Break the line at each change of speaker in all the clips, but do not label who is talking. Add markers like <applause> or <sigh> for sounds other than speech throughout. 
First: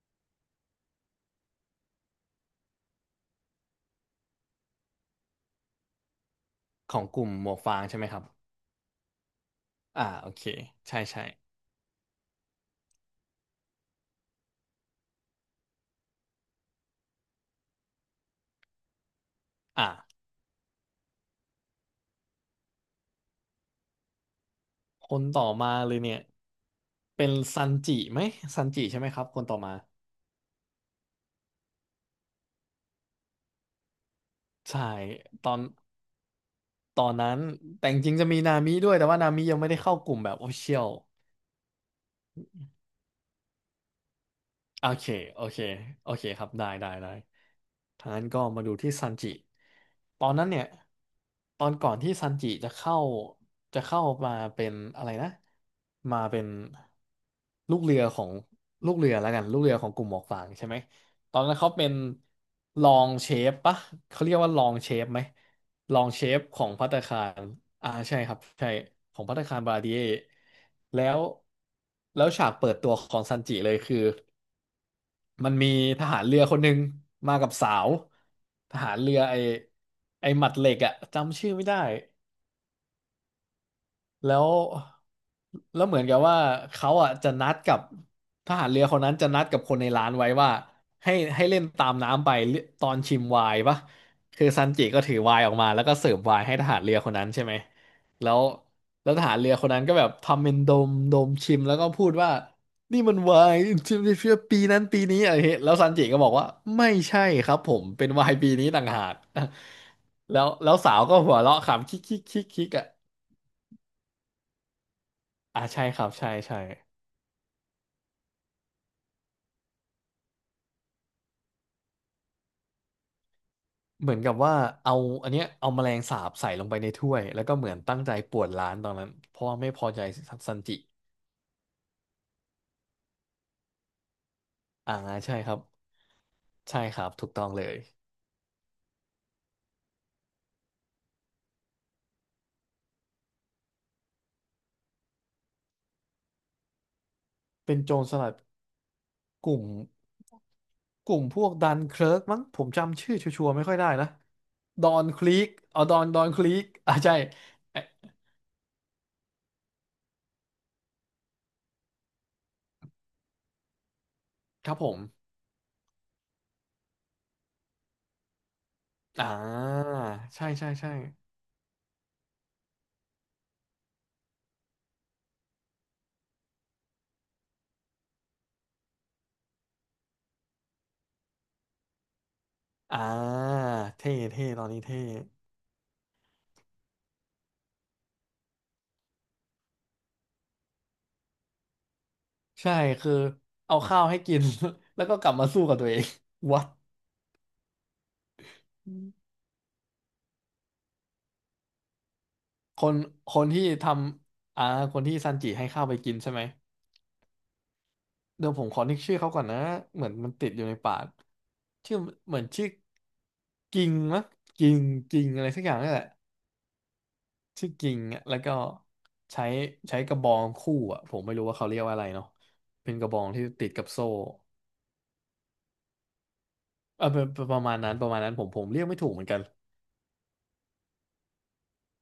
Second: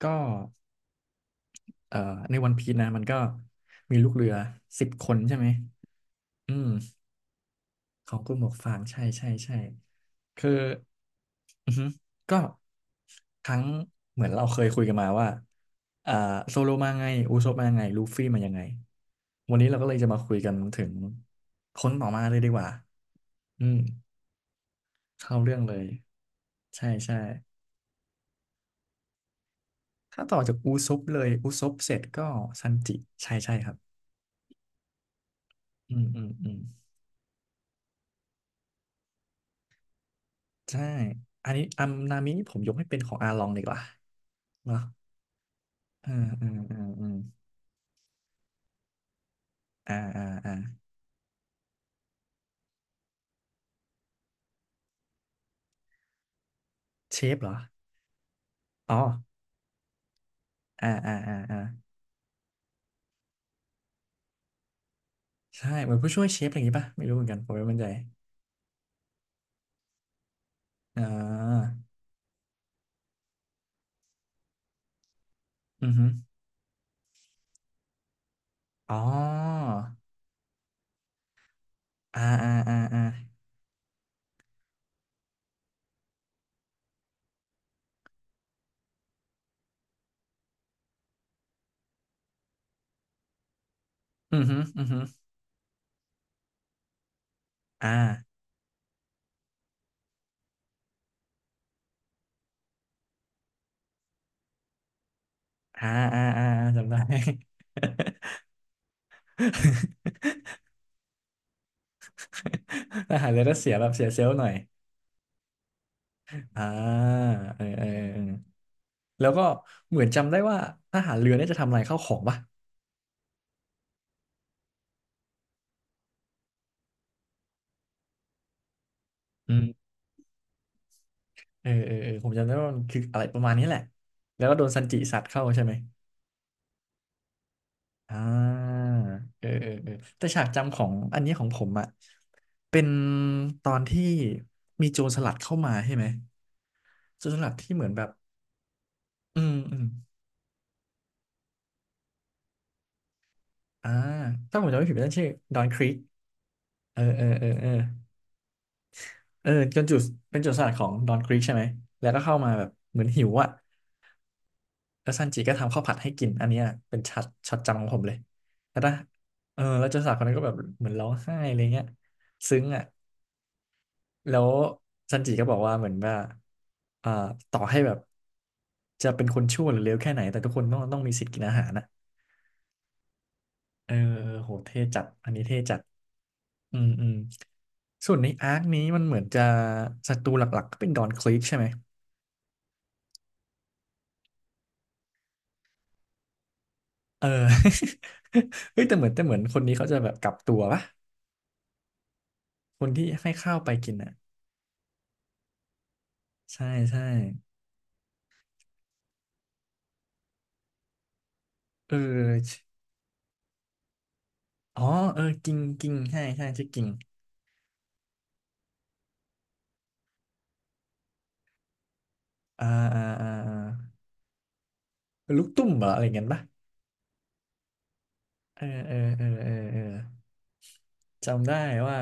ก็เอ่อในวันพีชนะมันก็มีลูกเรือสิบคนใช่ไหมอืม
ของกลุ่มหมวกฟางใช่ไหม
ข
ค
อง
รับ
กลุ่มหมวกฟางใช่ใช่ใช่
อ่าโอเค
คือ
ใช่ใช่
อือฮึก็ทั้งเหมือนเราเคยคุยกันมาว่าอ่าโซโลมาไงอูซบมาไงลูฟี่มายังไงวันนี้เรา
อ่า
ก็เลยจะมาคุยกันถึงคนต่อมาเลยดีกว่าอืม
คน
เข้า
ต่อ
เรื่อง
มา
เลย
เลยเนี่ย
ใช่ใช่
เป็นซันจิไหมซันจิใช่ไหมครับคนต่อมา
ถ้าต่อจากอูซบเลยอูซบเสร็จก็ซันจิใช่ใช่ครับ
ใช่ตอน
อืมอืมอืม
ตอนนั้นแต่จริงๆจะมีนามิด้วยแต่ว่านามิยังไม่ได้เข้ากลุ่มแบบ o อเชีย
ใช่
ว
อันนี้อัมนามิผมยกให้เป็นของอาลองดีกว่าเนาะ
โอเคโอเคโอ
อ่า
เคครั
อ่า
บ ได้
อ่า
ได้
อื
ได้
ม
ทางนั้นก็มาดูที่ซันจิ
อ่า
ต
อ่า
อนนั้น
อ่า
เนี่ยตอนก่อนที่ซันจิจะเข้าจะเข้ามาเป็นอะไรนะมาเป็น
เชฟเหรอ
ลูกเรือของลู
อ๋อ
กเรือแล้วกันลูกเรือของกลุ่มหมวกฟางใช่ไหม
อ่าอ่า
ต
อ่า
อนนั้
อ่า
นเขาเป็นรองเชฟปะเขาเรียกว่ารองเชฟไหม
ใช่เหมื
ร
อน
อง
ผู้ช่
เช
วยเช
ฟ
ฟอะไร
ข
อย่า
อ
ง
ง
งี้
ภั
ป่ะ
ตตา
ไม่รู้
คา
เหมือนกัน
ร
ผมไม่มั่นใจ
อ่าใช่ครับใช่ของภัตตาคารบาราดิเอ
อ่
แล้ว
า
ฉากเปิดตัวของซันจิเลยคือ มันมี
อือ
ท
ฮึ
หารเรือคนหนึ่งมากับสาวทหาร
อ๋อ
เรือไอหมัดเหล็กอะจำชื่อไม่ได้
อ่าอ่าอ่าอ่า
แล้วเหมือนกับว่าเขาอ่ะจะนัดกับทหารเรือคนนั้นจะนัดกับคนในร้านไว้ว่าให้เล่นตามน้ำไปตอนชิมไวน์ปะ
อือ
คือ
ฮึ
ซัน
อื
จิ
อฮึ
ก็ถือไวน์ออกมาแล้วก็เสิร์ฟไวน์ให้ทหารเรือคนนั้นใช่ไหม
อ่า
แล้วทหารเรือคนนั้นก็แบบทำเป็นดมดมชิมแล้วก็พูดว่านี่มันไวน์ชิมได้เพื่อปีนั้นปีนี้อะไรเงี้ยแล้ว
อ่า
ซันจิก็
อ่า
บอก
อ่า
ว่า
อ่า
ไม่
จำได้
ใช่ครับผมเป็นไวน์ปีนี้ต่างหาก <laughs> แล้วสาวก็หัวเราะขำคิกคิกคิกคิกอ่ะ
<laughs> ทหารเรือต้องเสียแบบเสียเซลล์หน่อย
อ่าใช่ครับใช่ใช่
อ่าเออเออเออแล้วก็เหมือนจำได้ว่าทหารเรือเนี่ยจะทำลายข้าวของป่ะ
เหมือนกับว่าเอาอันเนี้ยเอาแมลงสาบใส่ลงไปในถ้วยแล้วก็เหมือนตั้งใจป่วนร้านตอนนั้นเพราะ
อื
ว่า
ม
ไม่พอใจซันจิ
เออเออเออผมจำได้ว่ามันคืออะไรประมาณนี้แหละแล้วก็โดนซัน
อ่า
จิสัตว์
ใช่
เข้า
ครับ
ใช่ไหม
ใช่ครับถูกต้องเลย
อ่าเออเออเออแต่ฉากจำของอันนี้ของผมอ่ะเป็นตอนที่มีโจรสลัดเข้ามาใช่ไหมโจรสลัดที่
เป็น
เหมือ
โจ
นแบ
ร
บ
สลัด
อื
ก
ม
ลุ่ม
อืม
กลุ่มพวกดันเคิร์กมั้งผมจำชื่อชัวร์ๆไม่ค่อยได้
อ่า
นะ
ถ้าผมจำไม่
ดอ
ผิด
น
นั่น
ค
ชื่อ
ลีก
ดอนค
เอา
รี
ด
ก
อนดอนคลีกอ่า
เออ
ใช่
เออเออเออ
เอ๊ะ
เออจนจุดเป็นโจรสลัดของดอนครีกใช่ไหมแล้วก็เข้ามาแบบเหมือนหิวอ่ะ
ครับผม
แล้วซันจีก็ทำข้าวผัดให้กิน อันเนี้ยเป็นช็อตช็อตจำของผมเลยแล้วนะ
อ่า
เออแล้วเจ้าสาวคนนั้นก็
ใช่
แบบ
ใช่
เหมือ
ใช่
นร้องไห้อะไรเงี้ยซึ้งอ่ะแล้วซันจิก็บอกว่าเหมือนว่าอ่าต่อให้แบบจะเป็นคนชั่วหรือเลวแค่ไหนแต่ทุกคนต้องมีสิทธิ์กินอาหารนะ
อ่า
เออ
เท่
เออ
เท่
โห
ตอน
เท่
นี้เท่
จัดอันนี้เท่จัดอืมอืมส่วนในอาร์คนี้มันเหมือนจะศัตรูหลักๆก็เป็นดอนคลิกใช่ไหม
ใช่คือเอาข้าวให้กิน <laughs> แล้วก็กลับมาสู้กับตัวเอง <laughs> วัด
เออ <laughs> เฮ้ย แต่เหมือนแต่เหมือนคนนี้เขาจะแบบกลับตัวปะ
ค
คน
น
ที่ให้
คน
ข้าว
ที่
ไป
ท
กินอ่ะ
ำอ่าคนที่ซันจิให้ข้าวไปกินใช่ไหม
ใช่ใช่
เดี๋ยวผมขอนึกชื่อเขาก่อนนะเหมือนมันติดอยู่ในปาก
เอ
ชื่
อ
อเหมือนชื่อ
ชิ
กิงมั้งกิง
อ๋อ เอ
กิ
อ
งอะไร
กิ่ง
สักอย่าง
กิ่
นี่
ง
แหละ
ใช่ใช่ชื่อกิ่ง
ชื่อกิงอะแล้วก็ใช้ใช้กระบองคู่อ่ะผมไม่รู้ว่าเขาเรียกว่าอะไรเนาะ
อ่า
เป็น
อ่า
กระบอ
อ่า
งที่
อ่า
ติดกับโซ่
ลูกตุ้มเหรออะไรเงี้ยปะ
เออเป็นเปนประมาณนั้นประมาณนั้นผมผ
เออ
มเรียก
เออ
ไม่ถูกเห
เอ
มือ
อ
นกัน
เออเออจำได้ว่า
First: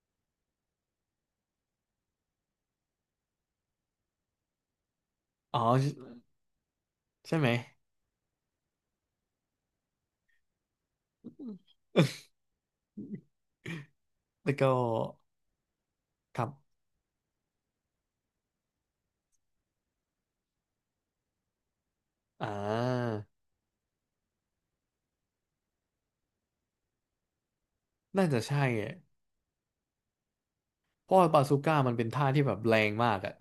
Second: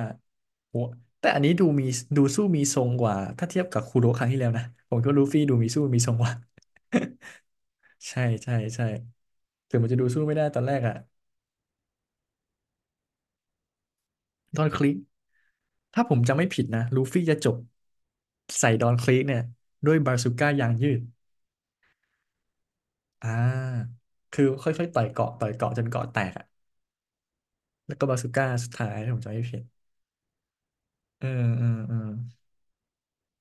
แต่อันนี้ดูมีดูสู้มีทรงกว่า ถ้าเทียบกับคูโร่ครั้งที่แล้วนะ ผมก็ลูฟี่ดู
อ๋อ
มีสู้มีทรงกว่า
ใช่ไหม
<laughs> ใช่ใช่ใช่ถึงมันจะดูสู้ไม่ได้ตอนแรกอะ
แล้ว
ดอ
ก็
นคลิกถ้าผมจำ
ค
ไม่
รับ
ผิดนะลูฟี่จะจบใส่ดอนคลิกเนี่ยด้วยบาซูก้ายางยืด
อ่า
อ่าคือค่อยๆต่อยเกาะต่อยเกาะจนเกาะแตก แล้วก็บา
น่า
ซู
จะ
ก้า
ใช่
สุดท้า
อะ
ยถ้าผมจำไม่ผิด
เพราะ
เออ
ว่าบาซู
เออ
ก้า
เอ
มัน
อ
เป็นท่าที่แบบแรงมากอะ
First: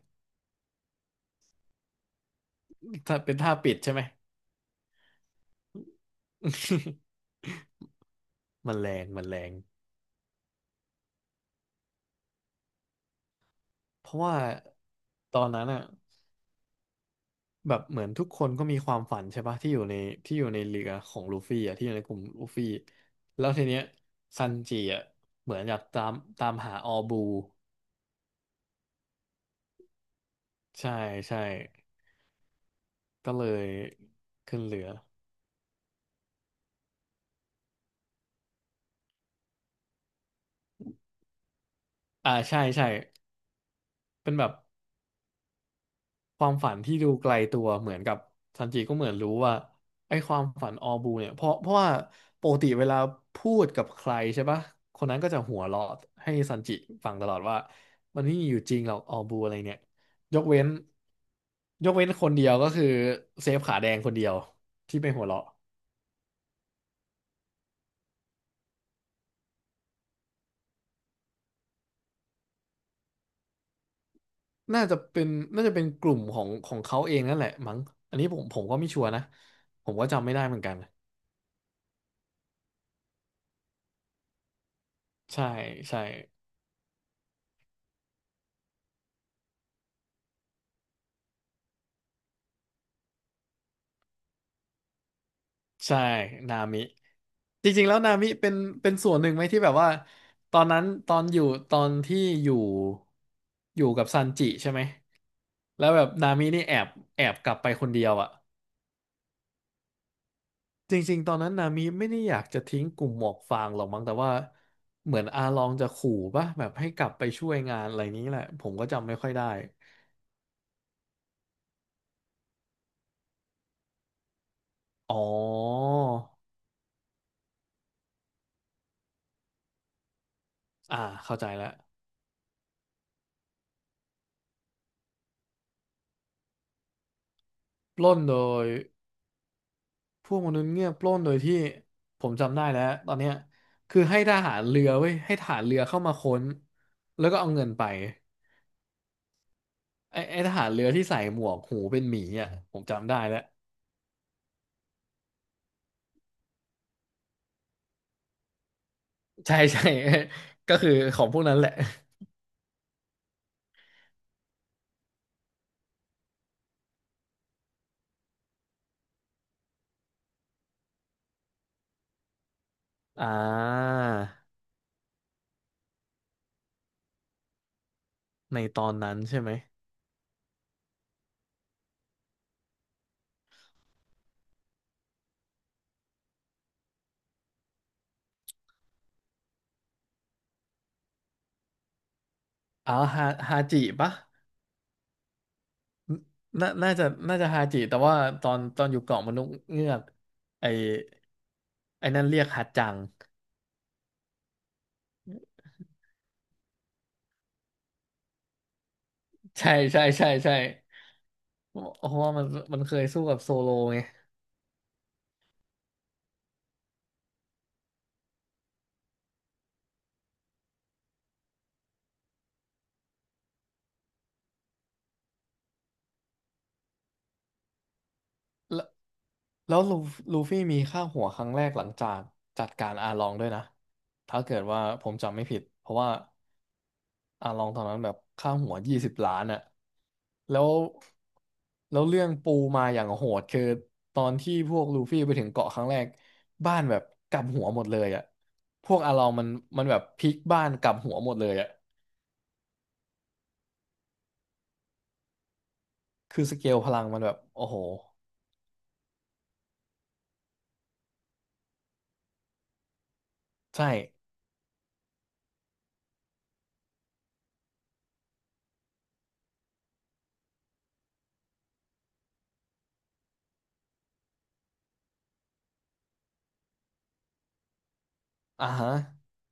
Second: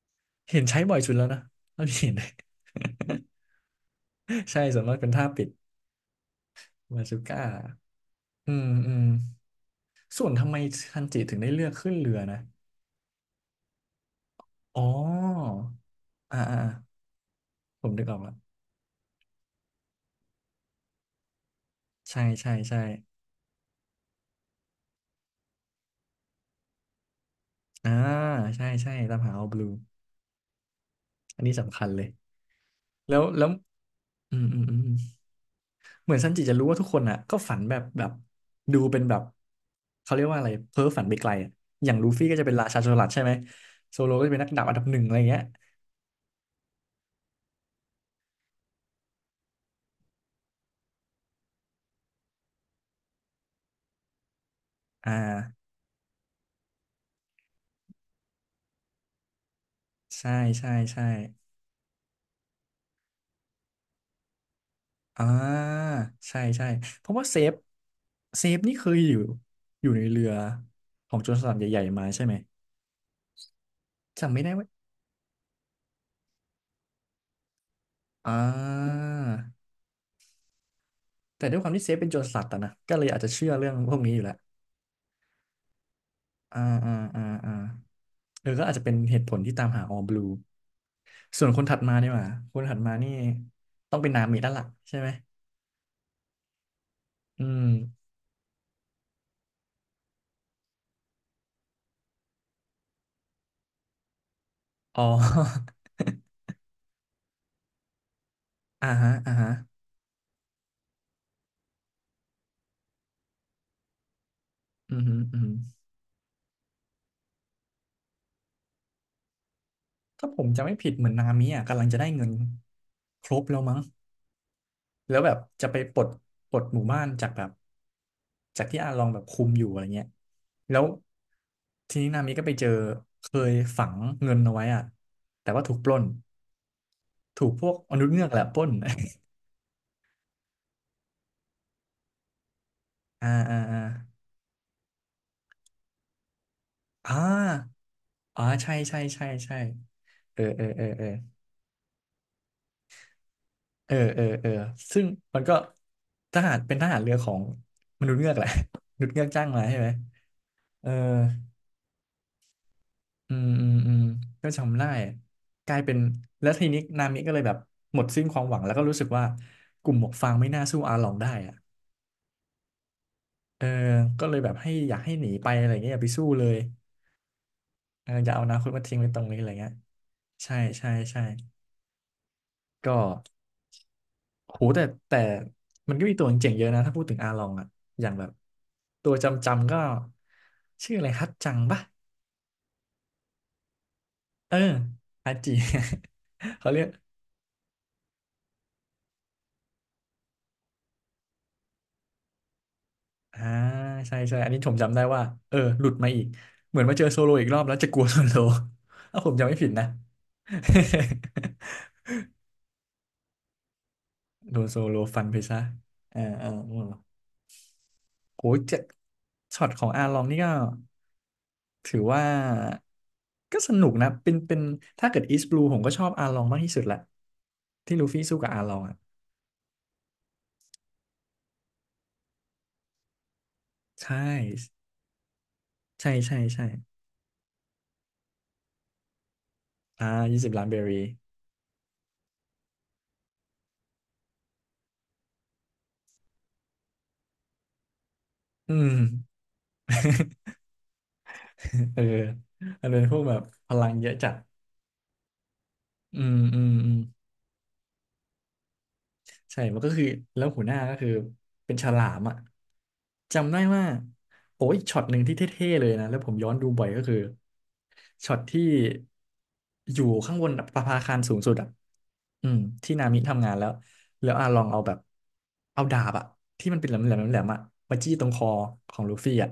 เห็นใช้บ่อยสุดแล้วนะเท่าที่เห็น
ถ้าเป็นท่าปิดใช่ไหม
<laughs> ใช่ส่วนมากเป็นท่าปิด
<laughs>
บาซูก้าอืม
มันแร
อืม
งมันแรง
ส่วนทำไมทันจิถึงได้เลือกขึ้นเรือนะ
เพราะว่า
อ๋อ
ตอนนั้นอะ
อ่าอ่าอ่า
แบบ
ผม
เห
นึ
มือ
ก
น
ออก
ทุ
แล
ก
ว
คนก็มีความฝันใช่ปะที่อยู่ในที่อยู่ในเรือของลูฟี่อะที่อยู่ในกลุ่
ใช่
มลู
ใช่
ฟี่
ใช่
แล้วทีเนี้ยซันจิอะเหมือนอยากตามตามหาออบู
อ่าใช่ใช่ตามหาเอาบลู
ใช่ใช่
อันนี้สำคัญเลยแล้ว
ก็เล
แล้ว
ย
อืม
ขึ้
อื
น
มอื
เรือ
ม เหมือนซันจิจะรู้ว่าทุกคนอ่ะก็ฝันแบบดูเป็นแบบเขาเรียกว่าอะไรเพ้อฝันไปไกลอะอย่างลูฟี่
อ่า
ก็จะเป็น
ใช่
ราชา
ใช่
โจรสลัดใช่ไหมโซโลก็
เป็
จะ
น
เป็น
แบ
นัก
บ
ดาบอันดับหนึ่งอะไรเงี้ย
ความฝันที่ดูไกลตัวเหมือนกับซันจิก็เหมือนรู้ว่าไอ้ความฝันออบูเนี่ยเพราะว่าปกติเวลาพูดกับใครใช่ปะคน
อ่า
นั้นก็จะหัวเราะให้ซันจิฟังตลอดว่ามันไม่มีอยู่จริงหรอกออบูอะไรเนี่ย
ใช่
ยกเว้น
ใช่ใช่
ยกเว้นคนเดียวก็คือเซฟขาแดงคนเดียวที่ไปหั
อ่
วเราะ
าใช่ใช่เพราะว่าเซฟเซฟนี่เคยอยู่อยู่ในเรือของโจรสลัดใหญ่ๆมาใช่ไหมจำไม่ได้ว่า
น่าจะเป็นน่าจะเป็นกลุ่มของของเขาเองนั่นแหละมั้งอันนี้
อ่
ผมก็ไม่ชั
า
วร์นะผมก็จำไม่ได้เหมือนกัน
แต่ด้วยความที่เซฟเป็นโจรสลัดอะนะก็เลยอาจจะเชื่อเรื่องพวกนี้อยู่แล้ว
ใช่ใช่
อ่าอ่าอ่าอ่าเออก็อาจจะเป็นเหตุผลที่ตามหาออ l ลูส่วนคนถัดมาเนี่ยว่าคนถัดมานี่ต้องเป็นนามิแล้วล่ะใช่ไหม
ใช่นามิ
อืม
จริงๆแล้วนามิเป็นเป็นส่วนหนึ่งไหมที่แบบว่าตอนนั้นตอนอยู่ตอนที่อยู่อยู่กับซันจิใช่ไหม
อ๋อ
แล้วแบบนามินี่แอบแอบกลับไปคนเดียวอะ
<laughs> อ่าฮะอ่าฮะ
จริงๆตอนนั้นนามิไม่ได้อยากจะทิ้งกลุ่มหมวกฟางหรอกมั้งแต่ว่า
อืมฮึ
เหมือน
อืม
อา
ฮึ
ลองจะขู่ป่ะแบบให้กลับไปช่วยงานอะไรนี้แหละผมก็จำไม่ค่อยได้
ถ้าผมจะไม่ผิดเหมือนนามิอ่ะกำลังจะได้เงินครบแล้วมั้งแล้ว
อ๋อ
แบบจะไปปลดหมู่บ้านจากแบบจากที่อาลองแบบคุมอยู่อะไรเงี้ยแล้ว
อ่าเข้าใจแล้ว
ทีนี้นามิก็ไปเจอเคยฝังเงินเอาไว้อ่ะแต่ว่าถูกปล้น ถูกพวกม
ป
นุษย์
ล้น
เงือกแห
โด
ละปล้
ย
น
พวกมนุษย์เงือกปล้นโดยที่ผมจำได้แล้วตอน
<laughs> อ่า
เนี้ย
อ่าอ่า
คือให้ทหารเรือเว้ยให้ทหารเรือเข้ามาค้น
อ่
แล้วก็เอาเงิ
า
นไป
อ๋อใช่ใช่ใช่ใช่
ไอ้
เออ
ท
เอ
หา
อ
รเรื
เออ
อ
เอ
ที่
อ
ใส่หมวกหูเป็นหมีอ่ะผมจำได้แล้ว
เออเออเออซึ่งมันก็ทหารเป็นทหารเรือของมนุษย์เงือกแหละ <laughs> มนุษย์เงือกจ้าง
ใช่
มาใช่
ใช่
ไหม
<laughs> ก็
เอ
คื
อ
อของพวกนั้นแหละ
อืมอืมอืมก็จำได้กลายเป็นแล้วทีนี้นามิก็เลยแบบหมดสิ้นความหวังแล้วก็รู้สึกว่ากลุ่มหมวกฟางไม่น่าสู้อาหลองได้อะ
อ่
เออ
า
ก็เลยแบบให้อยากให้หนีไปอะไรเงี้ยอย่าไปสู้เลย เอออย่าเอาอนา
ใน
คต
ต
มา
อน
ทิ้งไว้
นั้
ต
น
รงนี้
ใช่
อะ
ไห
ไร
ม
เงี้ยใช่ใช่ใช่ก็โหแต่มันก็มีตัวเจ๋งๆเยอะนะถ้าพูดถึงอาลองอะอย่างแบบตัวจำก็ชื่ออะไรฮัตจังปะ
อ๋อฮาฮาจิปะ
เอออาจี <laughs>
น่า
เขาเรียก
น่าจะน่าจะฮาจิแต่ว่าตอนอยู่เกาะมนุษย์เงือกไอ้ไอ้นั่นเรียกฮัดจัง
อ่าใช่ใช่อันนี้ผมจำได้ว่าเออหลุดมาอีกเหมือนมาเจอโซโลอีกรอบแล้วจะกลัวโซโล <laughs> ถ้าผมจำไม่ผิ
ใช่
ดนะ
ใช่ใช่ใช่ เพราะว่ามันเคยสู้กับโซโลไง
<laughs> โดนโซโลฟันไปซะเออเออโอ้โหเจ็ดช็อตของอาลองนี่ก็ ถือว่าก็สนุกนะเป็นถ้าเกิดอีส b บลูผมก็ชอบอาลองมากที่สุดแหละที่ลูฟี่สู้กับอาลอง
แล้ว
อ่ะ
แล้วลูฟี่มีค่าหัวครั้งแรกหลังจากจัดการอาลองด้วยนะ
ใช่
ถ้าเกิดว่าผมจำไม่ผิดเพราะ
ใช่
ว่า
ใช่ใช่
อาลองตอนนั้นแบบค่าหัว20 ล้านอะ
อ่ายี่สิบ
แล้
ล้าน
ว
เบอร์รี่
แล้วเรื่องปูมาอย่างโหดคือตอนที่พวกลูฟี่ไปถึงเกาะครั้งแรกบ้านแบบกลับหัวหมดเลยอะ
อื
พ
ม
วกอาลองมันแบบพลิกบ้านกลับหัวหมดเลยอะ
<laughs> เออมันเป็นพวกแบบพลังเยอะจัดอืม
คือส
อื
เก
ม
ลพ
อืม
ลังมันแบบโอ้โห
ใช่มันก็คือแล้วหัวหน้าก็คือเป็นฉลามอ่ะจำได้ว่า
ใช่
โอ้ยช็อตหนึ่งที่เท่ๆเลยนะแล้วผมย้อนดูบ่อยก็คือช็อตที่อยู่ข้างบนประภาคารสูงสุดอ่ะอืมที่นามิทำงานแล้วแล้วอาลองเอาแบบเอาดาบอ่ะที่มันเป็นแหลมๆแหลมๆอ่ะมาจี้ตรงคอ
อ่าฮะ
ของลูฟี่อ่ะ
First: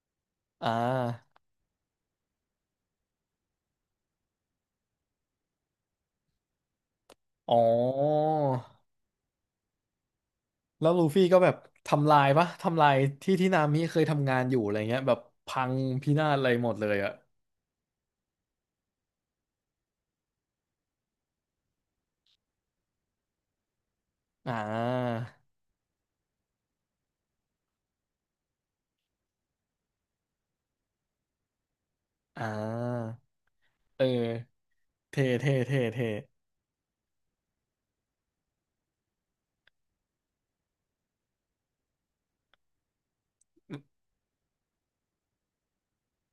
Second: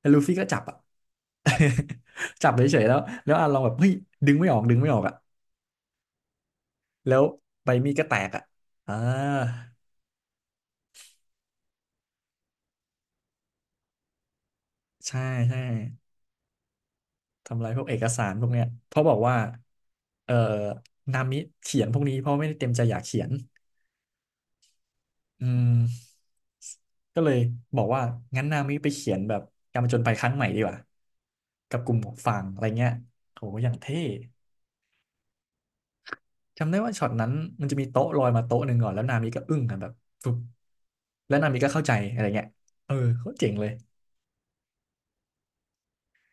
แล้วลูฟี่ก็จับ
อ่
อ่ะ
า
<laughs> จับเฉยๆแล้วแล้วอาลองแบบเฮ้ยดึงไม่ออกดึงไม่ออกอ่ะแล้ว
อ๋อ
ใบมีดก็แตกอ่ะอ่า
แล้วลูฟี่ก็แบบทำลายปะทำลายที่นามิเคยทำงานอยู่อะไรเงี้ยแบ
ใช่
บ
ใช่
พังพินาศอะไรหมดเลยอะ
ทำลายพวกเอกสารพวกเนี้ยเพราะบอกว่าเอ่อนามิเขียนพวกนี้เพราะไม่ได้เต็มใจอยากเขียน
อ่า
อืมก็เลยบอกว่างั้นนามิไปเขียนแบบการผจญภัยครั้งใหม่ดีกว่ากับกลุ่มของฝั่
อ่
งอะไรเงี้ย
า
โหอย่างเท่
เออเท่เท่เท่เท่
จำได้ว่าช็อตนั้นมันจะมีโต๊ะลอยมาโต๊ะหนึ่งก่อนแล้วนามิก็อึ้งกันแบบปุ๊บแล้วนามิก็เข้าใจอะไรเงี้ยเออเขาเจ๋งเลย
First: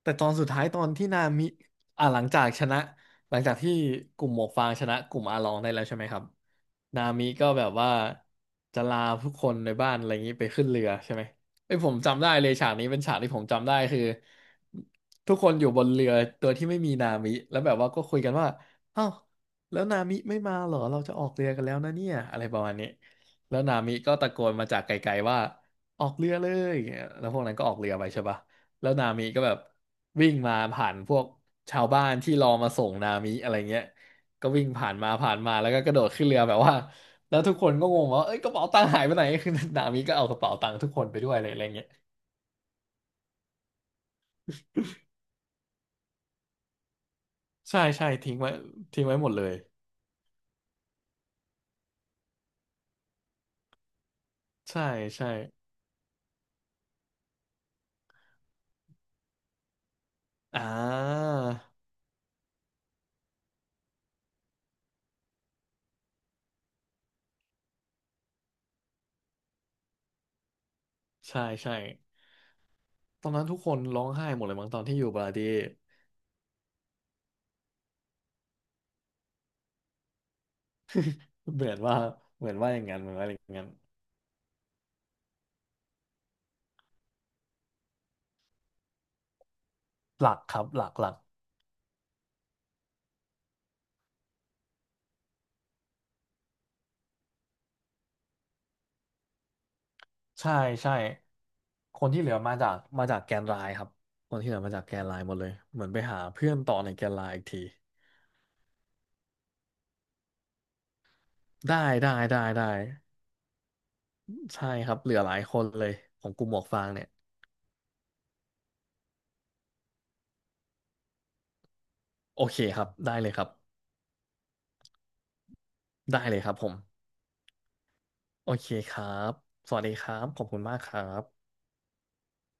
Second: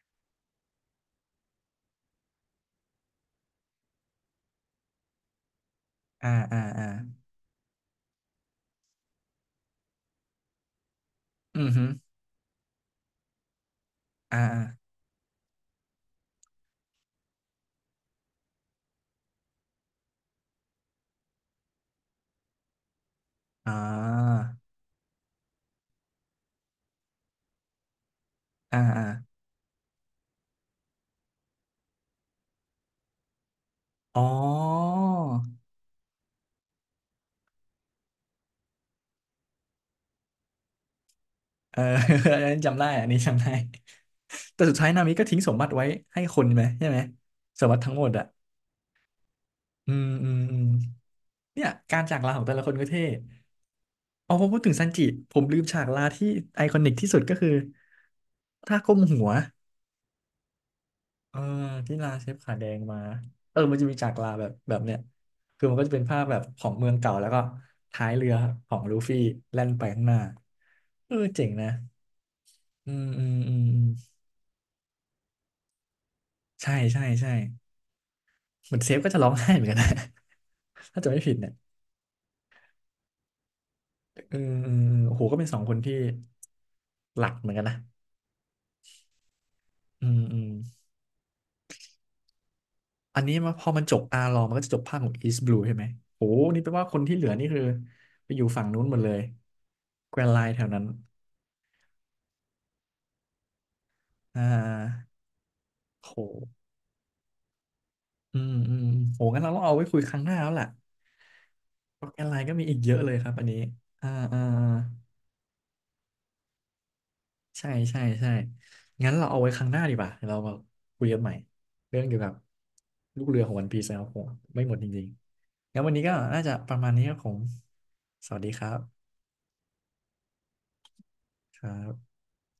แต่ตอนสุดท้ายตอนที่นามิหลังจากชนะหลังจากที่กลุ่มหมวกฟางชนะกลุ่มอาลองได้แล้วใช่ไหมครับ
อ่าอ่าอ่า
นามิก็แบบว่าจะลาทุกคนในบ้านอะไรอย่างนี้ไปขึ้นเรือใช่ไหม
อือ
ไอ้ย
ฮึ
ผมจำได้เลยฉากนี้เป็นฉากที่ผมจำได้คือ
อ่า
ทุกคนอยู่บนเรือตัวที่ไม่มีนามิแล้วแบบว่าก็คุยกันว่าอ้าวแล้วนามิไม่มาเหรอเราจะออกเรือกันแล้วนะเนี่ยอะไรประมาณนี้แล้ว
อ่
นามิก็ตะโก
า
นมาจากไกลๆว่าออกเรือเลยแล้วพวกนั้นก็ออกเรือไปใช่ปะ
อ่า
แล้ว
อ่า
นามิก็แบบวิ่งมาผ่านพวกชาวบ้านที่รอมาส่งนามิอะไรเงี้ย
อ๋
ก็วิ่งผ่าน
อ
มาผ่านมาแล้วก็กระโดดขึ้นเรือแบบว่าแล้วทุกคนก็งงว่าเอ้ยกระเป๋าตังค์หายไปไหน <laughs> คือ <laughs> นามิก็เอากระเป๋าตังค์ทุกคนไปด้วยอะไรอะไร
เออ
เงี้ย
<laughs> อันนั้นจำได้อันนี้จำได้ <laughs> แต่สุดท้ายนามิก็ทิ้งสมบัติไว้ให้คนไหมใช่ไหมสมบั
ใช่
ติทั้งหม
ใช่
ดอ่ะ
ทิ้งไว้ทิ้งไว้หมดเลย
อืมอืมอืมเนี่ยการจากลาของแต่ละคนก็เท่เอาพอพูดถึง
ใช่
ซันจิ
ใช่
ผมลืมฉากลาที่ไอคอนิกที่สุดก็คือท่าก้มหัว
อ่า
เออที่ลาเชฟขาแดงมา เออมันจะมีฉากลาแบบเนี้ยคือมันก็จะเป็นภาพแบบของเมืองเก่าแล้วก็ท้ายเรือของลูฟี่แล่นไปข้างหน้าเออ
ใช่
เจ๋งนะ
ใช่
อืมอื
ตอน
ม
นั้น
อื
ทุก
ม
ค
อื
นร้อง
ม
ไห้หมดเลยมั้งตอนที่อยู่บาร์ดี้
ใช่ใช่ใช่เหมือนเซฟก็จะร้องไห้เหมือนกันนะ <laughs> ถ้าจะไม่ผิดเนี่ย
เหมือนว่าเหมือนว่าอย่างนั้นเหมือนว่าอย่างนั้น
เออเออเออโอ้โหก็เป็นสองคนที่หลักเหมือนกันนะอืม
หลั
อื
ก
ม
ครับหลักหลัก
อันนี้มาพอมันจบอาร์ลอมันก็จะจบภาคของอีสต์บลูใช่ไหมโอ้โหนี่แปลว่าคนที่เหลือนี่คือไปอยู่ฝั่งนู้นหมดเลยแกรนไล
ใช่
น์แถวนั้น
ใช่คนที่เหลือมาจากแกนไลน์ครับคน
อ่
ที่เหลือมาจากแกน
า
ไลน์หมดเลยเหมือนไป
โห
หาเพื่อนต่อในแกนไลน์อีกที
อืมอืมโหงั้นเราต้องเอาไว้คุยครั้งหน้าแล้วล่ะ
ได้
เพราะ
ได้
แกรนไล
ได้
น์ก็มี
ได้
อีกเยอะเลยครับอันนี้อ่าอ่า
ใช่ครับเหลือหลายคนเลยของกลุ่มหมวกฟางเนี่ย
ใช่ใช่ใช่ งั้นเราเอาไว้ครั้งหน้าดีกว่าเดี๋ยวเรามาคุยกันใหม่ เรื่องเกี่ยวกับ
โอเคครับได้
ลู
เล
ก
ย
เรื
ค
อ
รับ
ของวันพีซนะครับผมไม่หมดจริงๆงั้นวันนี้ก็
ได้เล
น่า
ยค
จะ
รับผ
ป
ม
ระมาณนี้ครับผมสวัสดี
โอ
ค
เค
รั
ครั
บ
บสวัสดีครับขอบคุณมากครับ
ครับ